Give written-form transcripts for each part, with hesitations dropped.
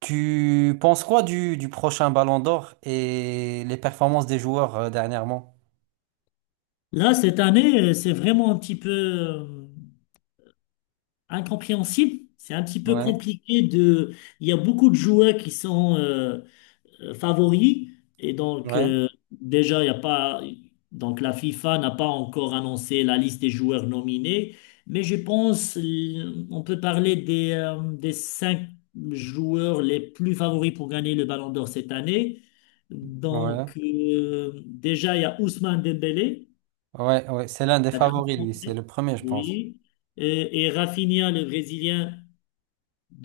Tu penses quoi du prochain Ballon d'Or et les performances des joueurs dernièrement? Là, cette année, c'est vraiment un petit peu incompréhensible. C'est un petit peu Ouais, compliqué de... Il y a beaucoup de joueurs qui sont favoris. Et donc, ouais, déjà, il y a pas... Donc, la FIFA n'a pas encore annoncé la liste des joueurs nominés. Mais je pense on peut parler des cinq joueurs les plus favoris pour gagner le Ballon d'Or cette année. ouais, Donc, déjà, il y a Ousmane Dembélé, ouais, ouais. C'est l'un des l'attaquant favoris, lui. C'est français, le premier, je pense. oui. Et Rafinha, le Brésilien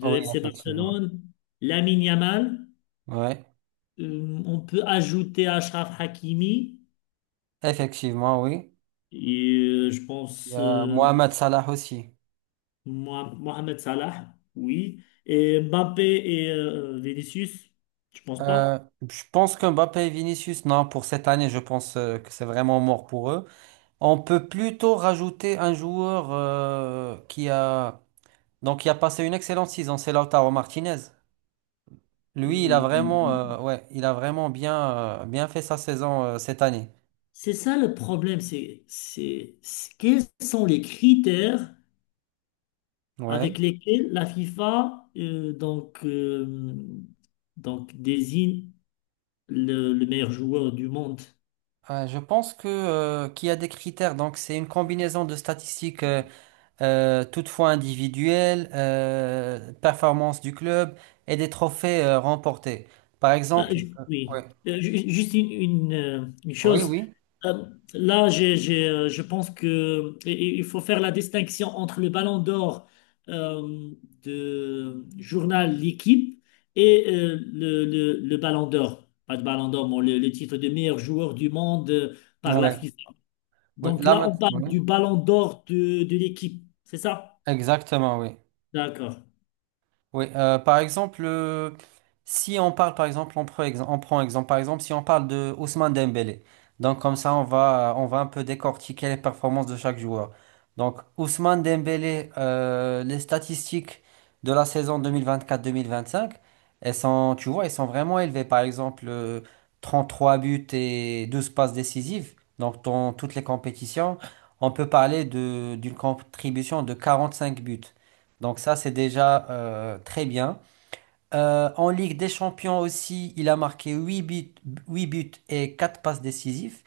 Ah oui, FC effectivement. Barcelone. Lamine Yamal. Ouais, On peut ajouter Achraf Hakimi. effectivement, oui. Et je Il y pense a Mohamed Salah aussi. Mohamed Salah, oui. Et Mbappé et Vinicius, je pense Euh, pas. je pense que Mbappé et Vinicius, non, pour cette année, je pense que c'est vraiment mort pour eux. On peut plutôt rajouter un joueur qui a donc qui a passé une excellente saison, c'est Lautaro Martinez. Lui, Euh, ouais, il a vraiment bien fait sa saison cette année. c'est ça le problème, c'est quels sont les critères Ouais. avec lesquels la FIFA donc désigne le meilleur joueur du monde. Je pense que qu'il y a des critères. Donc, c'est une combinaison de statistiques, toutefois individuelles, performance du club et des trophées remportés. Par Ah, exemple, oui. ouais. Juste une Oui, chose. oui. Euh, Là, j'ai, je pense que il faut faire la distinction entre le Ballon d'Or euh, de journal L'Équipe et le Ballon d'Or. Pas de Ballon d'Or, mais le titre de meilleur joueur du monde par la Ouais. FIFA. Oui. Donc Là, là, on maintenant, parle ouais. du Ballon d'Or de l'Équipe, c'est ça? Exactement, oui. D'accord, Oui, par exemple, si on parle, par exemple, on prend exemple, par exemple, si on parle de Ousmane Dembélé, donc comme ça, on va un peu décortiquer les performances de chaque joueur. Donc, Ousmane Dembélé, les statistiques de la saison deux mille vingt-quatre-vingt-cinq, elles sont, tu vois, elles sont vraiment élevées. Par exemple, trois buts et 12 passes décisives, donc dans toutes les compétitions, on peut parler d'une contribution de 45 buts. Donc ça, c'est déjà très bien. En Ligue des Champions aussi, il a marqué 8 buts et 4 passes décisives.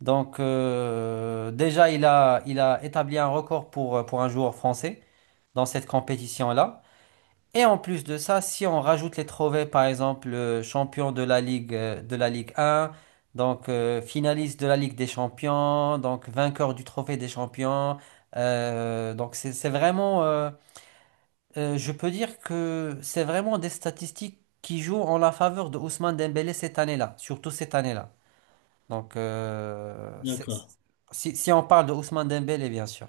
Donc déjà, il a établi un record pour un joueur français dans cette compétition-là. Et en plus de ça, si on rajoute les trophées, par exemple, champion de la Ligue 1, donc finaliste de la Ligue des Champions, donc vainqueur du trophée des champions, donc c'est vraiment. Je peux dire que c'est vraiment des statistiques qui jouent en la faveur de Ousmane Dembélé cette année-là, surtout cette année-là. Donc, euh, c'est- d'accord, c'est- si, si on parle de Ousmane Dembélé, bien sûr.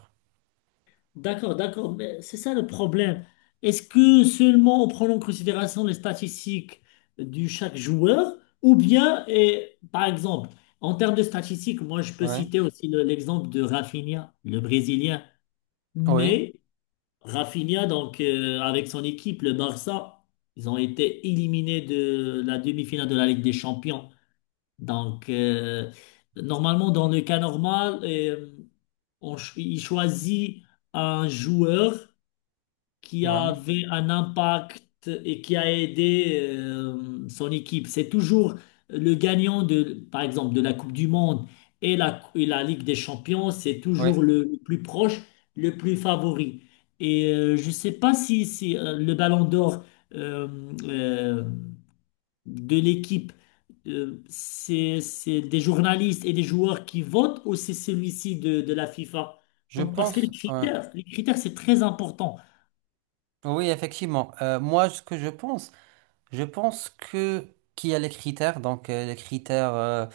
d'accord. Mais c'est ça le problème. Est-ce que seulement on prend en considération les statistiques de chaque joueur ou bien, et, par exemple, en termes de statistiques, moi je peux Oui, citer aussi l'exemple de Rafinha, le Brésilien. oui, Mais Rafinha, donc avec son équipe, le Barça, ils ont été éliminés de la demi-finale de la Ligue des Champions. Donc, normalement, dans le cas normal, on il choisit un joueur qui oui, avait un impact et qui a aidé son équipe. C'est toujours le gagnant de, par exemple, de la Coupe du Monde et la Ligue des Champions. C'est oui. toujours le plus proche, le plus favori. Et je ne sais pas si, le Ballon d'Or euh, euh, de l'Équipe, c'est des journalistes et des joueurs qui votent ou c'est celui-ci de la FIFA? Je Donc, parce que pense, ouais. Les critères, c'est très important. Oui, effectivement. Moi, ce que je pense, je pense que qu'il y a les critères, donc les critères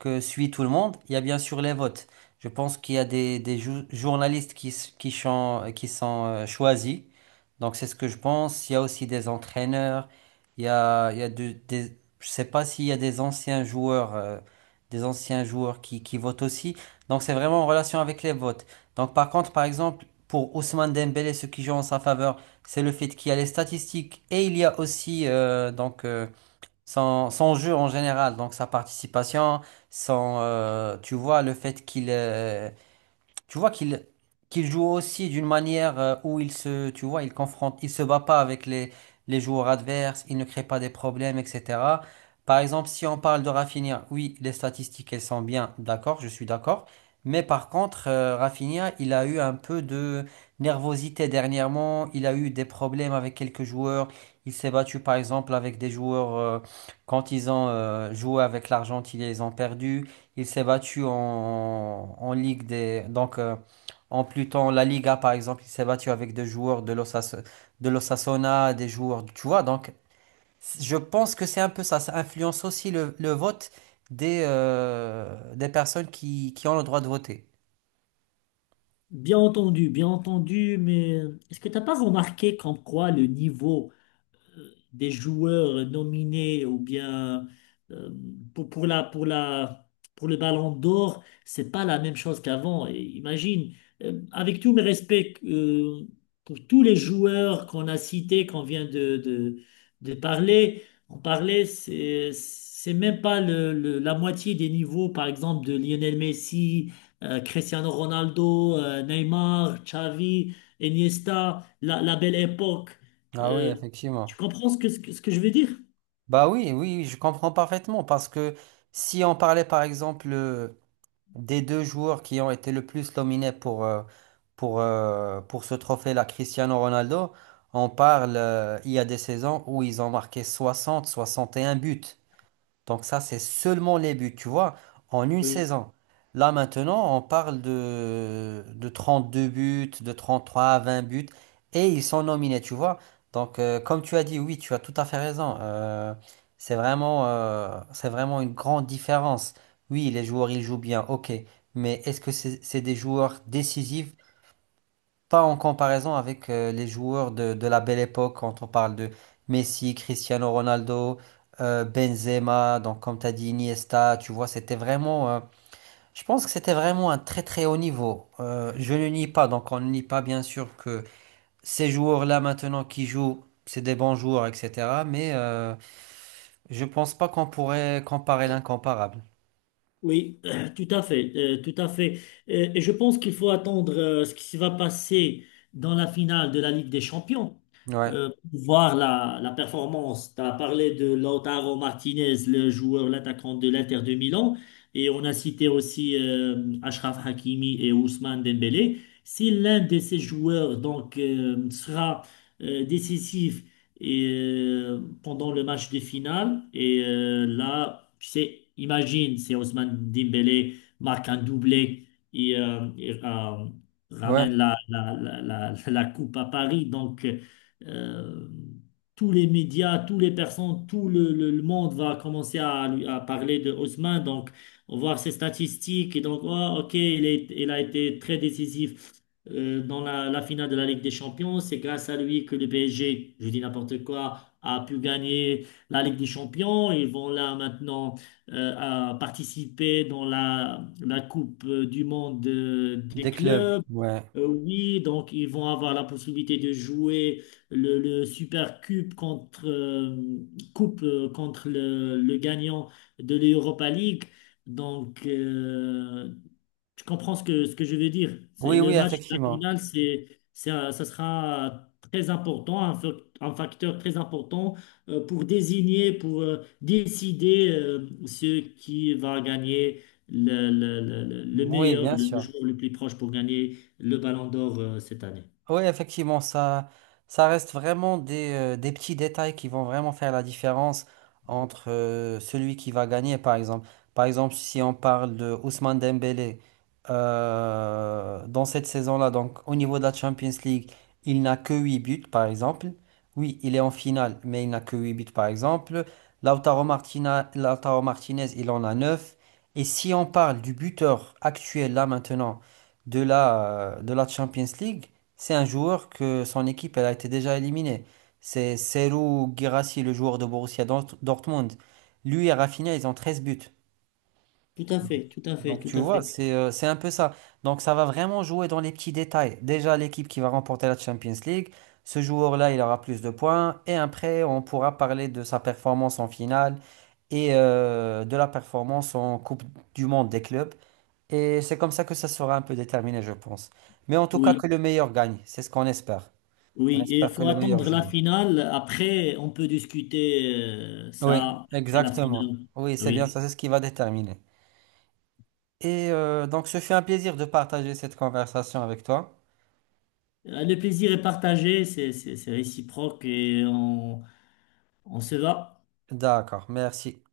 que suit tout le monde. Il y a bien sûr les votes. Je pense qu'il y a des journalistes qui, s- qui, chan- qui sont choisis. Donc c'est ce que je pense. Il y a aussi des entraîneurs. Il y a des, je sais pas s'il y a des anciens joueurs qui votent aussi. Donc c'est vraiment en relation avec les votes. Donc par contre, par exemple, pour Ousmane Dembélé, ceux qui jouent en sa faveur. C'est le fait qu'il y a les statistiques et il y a aussi donc son jeu en général, donc sa participation, son, tu vois, le fait qu'il tu vois qu'il joue aussi d'une manière où il se, tu vois, il confronte, il se bat pas avec les joueurs adverses, il ne crée pas des problèmes, etc. Par exemple, si on parle de Rafinha, oui, les statistiques, elles sont bien, d'accord, je suis d'accord. Mais par contre, Rafinha, il a eu un peu de nervosité dernièrement, il a eu des problèmes avec quelques joueurs, il s'est battu par exemple avec des joueurs quand ils ont joué avec l'Argentine, ils les ont perdus. Il s'est battu en Ligue des. Donc, en Pluton, la Liga, par exemple, il s'est battu avec des joueurs de l'Osasuna, des joueurs. Tu vois, donc, je pense que c'est un peu ça. Ça influence aussi le vote des personnes qui ont le droit de voter. Bien entendu, mais est-ce que tu n'as pas remarqué comme quoi le niveau des joueurs nominés ou bien euh, pour, pour le Ballon d'Or, c'est pas la même chose qu'avant. Et imagine, avec tous mes respects pour tous les joueurs qu'on a cités, qu'on vient de parler, on parlait, c'est même pas la moitié des niveaux, par exemple, de Lionel Messi, Cristiano Ronaldo, Neymar, Xavi, Iniesta, la belle époque. Ah oui, Euh, tu effectivement. comprends ce que, ce que je veux dire? Bah oui, oui, je comprends parfaitement parce que si on parlait, par exemple, des deux joueurs qui ont été le plus nominés pour ce trophée-là, Cristiano Ronaldo, on parle, il y a des saisons où ils ont marqué 60, 61 buts. Donc ça, c'est seulement les buts, tu vois, en une Oui, saison. Là maintenant, on parle de 32 buts, de 33, 20 buts, et ils sont nominés, tu vois. Donc comme tu as dit, oui, tu as tout à fait raison. C'est vraiment une grande différence. Oui, les joueurs, ils jouent bien, ok, mais est-ce que c'est des joueurs décisifs? Pas en comparaison avec les joueurs de la belle époque, quand on parle de Messi, Cristiano Ronaldo, Benzema, donc comme tu as dit Iniesta, tu vois, c'était vraiment, je pense que c'était vraiment un très très haut niveau. Je ne nie pas, donc on ne nie pas bien sûr que ces joueurs-là maintenant qui jouent, c'est des bons joueurs, etc. Mais je pense pas qu'on pourrait comparer l'incomparable. oui, tout à fait, tout à fait. Et je pense qu'il faut attendre ce qui se va passer dans la finale de la Ligue des Champions Ouais, pour voir la performance. Tu as parlé de Lautaro Martinez, le joueur, l'attaquant de l'Inter de Milan, et on a cité aussi Achraf Hakimi et Ousmane Dembélé. Si l'un de ces joueurs donc sera décisif et, pendant le match de finale. Et là, tu sais, imagine, c'est Ousmane Dembélé marque un doublé et, ouais, ramène la coupe à Paris. Donc, euh, tous les médias, toutes les personnes, tout le monde va commencer à, à parler de Ousmane. Donc, on voit ses statistiques et donc, oh, ok, il est, il a été très décisif dans la finale de la Ligue des Champions. C'est grâce à lui que le PSG, je dis n'importe quoi, a pu gagner la Ligue des Champions. Ils vont là maintenant à participer dans la Coupe du Monde des des clubs, clubs. ouais. Oui, donc ils vont avoir la possibilité de jouer le Super Cup contre, coupe, contre le gagnant de l'Europa League. Donc, tu comprends ce que je veux dire. Oui, Le oui, match de la effectivement. finale, c'est ça sera très important, un facteur très important pour désigner, pour décider ce qui va gagner le Oui, meilleur, bien le sûr. joueur le plus proche pour gagner le Ballon d'Or cette année. Oui, effectivement, ça reste vraiment des petits détails qui vont vraiment faire la différence entre celui qui va gagner, par exemple. Par exemple, si on parle de Ousmane Dembélé, dans cette saison-là, donc au niveau de la Champions League, il n'a que 8 buts, par exemple. Oui, il est en finale, mais il n'a que 8 buts, par exemple. Lautaro Martinez, il en a 9. Et si on parle du buteur actuel, là maintenant, de la Champions League, c'est un joueur que son équipe elle a été déjà éliminée. C'est Serhou Guirassy, le joueur de Borussia Dortmund. Lui et Rafinha, ils ont 13 buts. Tout à fait, tout à fait, Donc tout tu à vois, fait. c'est un peu ça. Donc ça va vraiment jouer dans les petits détails. Déjà, l'équipe qui va remporter la Champions League, ce joueur-là, il aura plus de points. Et après, on pourra parler de sa performance en finale et de la performance en Coupe du Monde des clubs. Et c'est comme ça que ça sera un peu déterminé, je pense. Mais en tout cas, Oui, que le meilleur gagne. C'est ce qu'on espère. On oui. Et il espère que faut le meilleur attendre la joue. finale. Après, on peut discuter Oui, ça après la exactement. finale. Oui, c'est bien Oui. ça, c'est ce qui va déterminer. Et donc, ce fut un plaisir de partager cette conversation avec toi. Le plaisir est partagé, c'est c'est réciproque et on se va. D'accord, merci.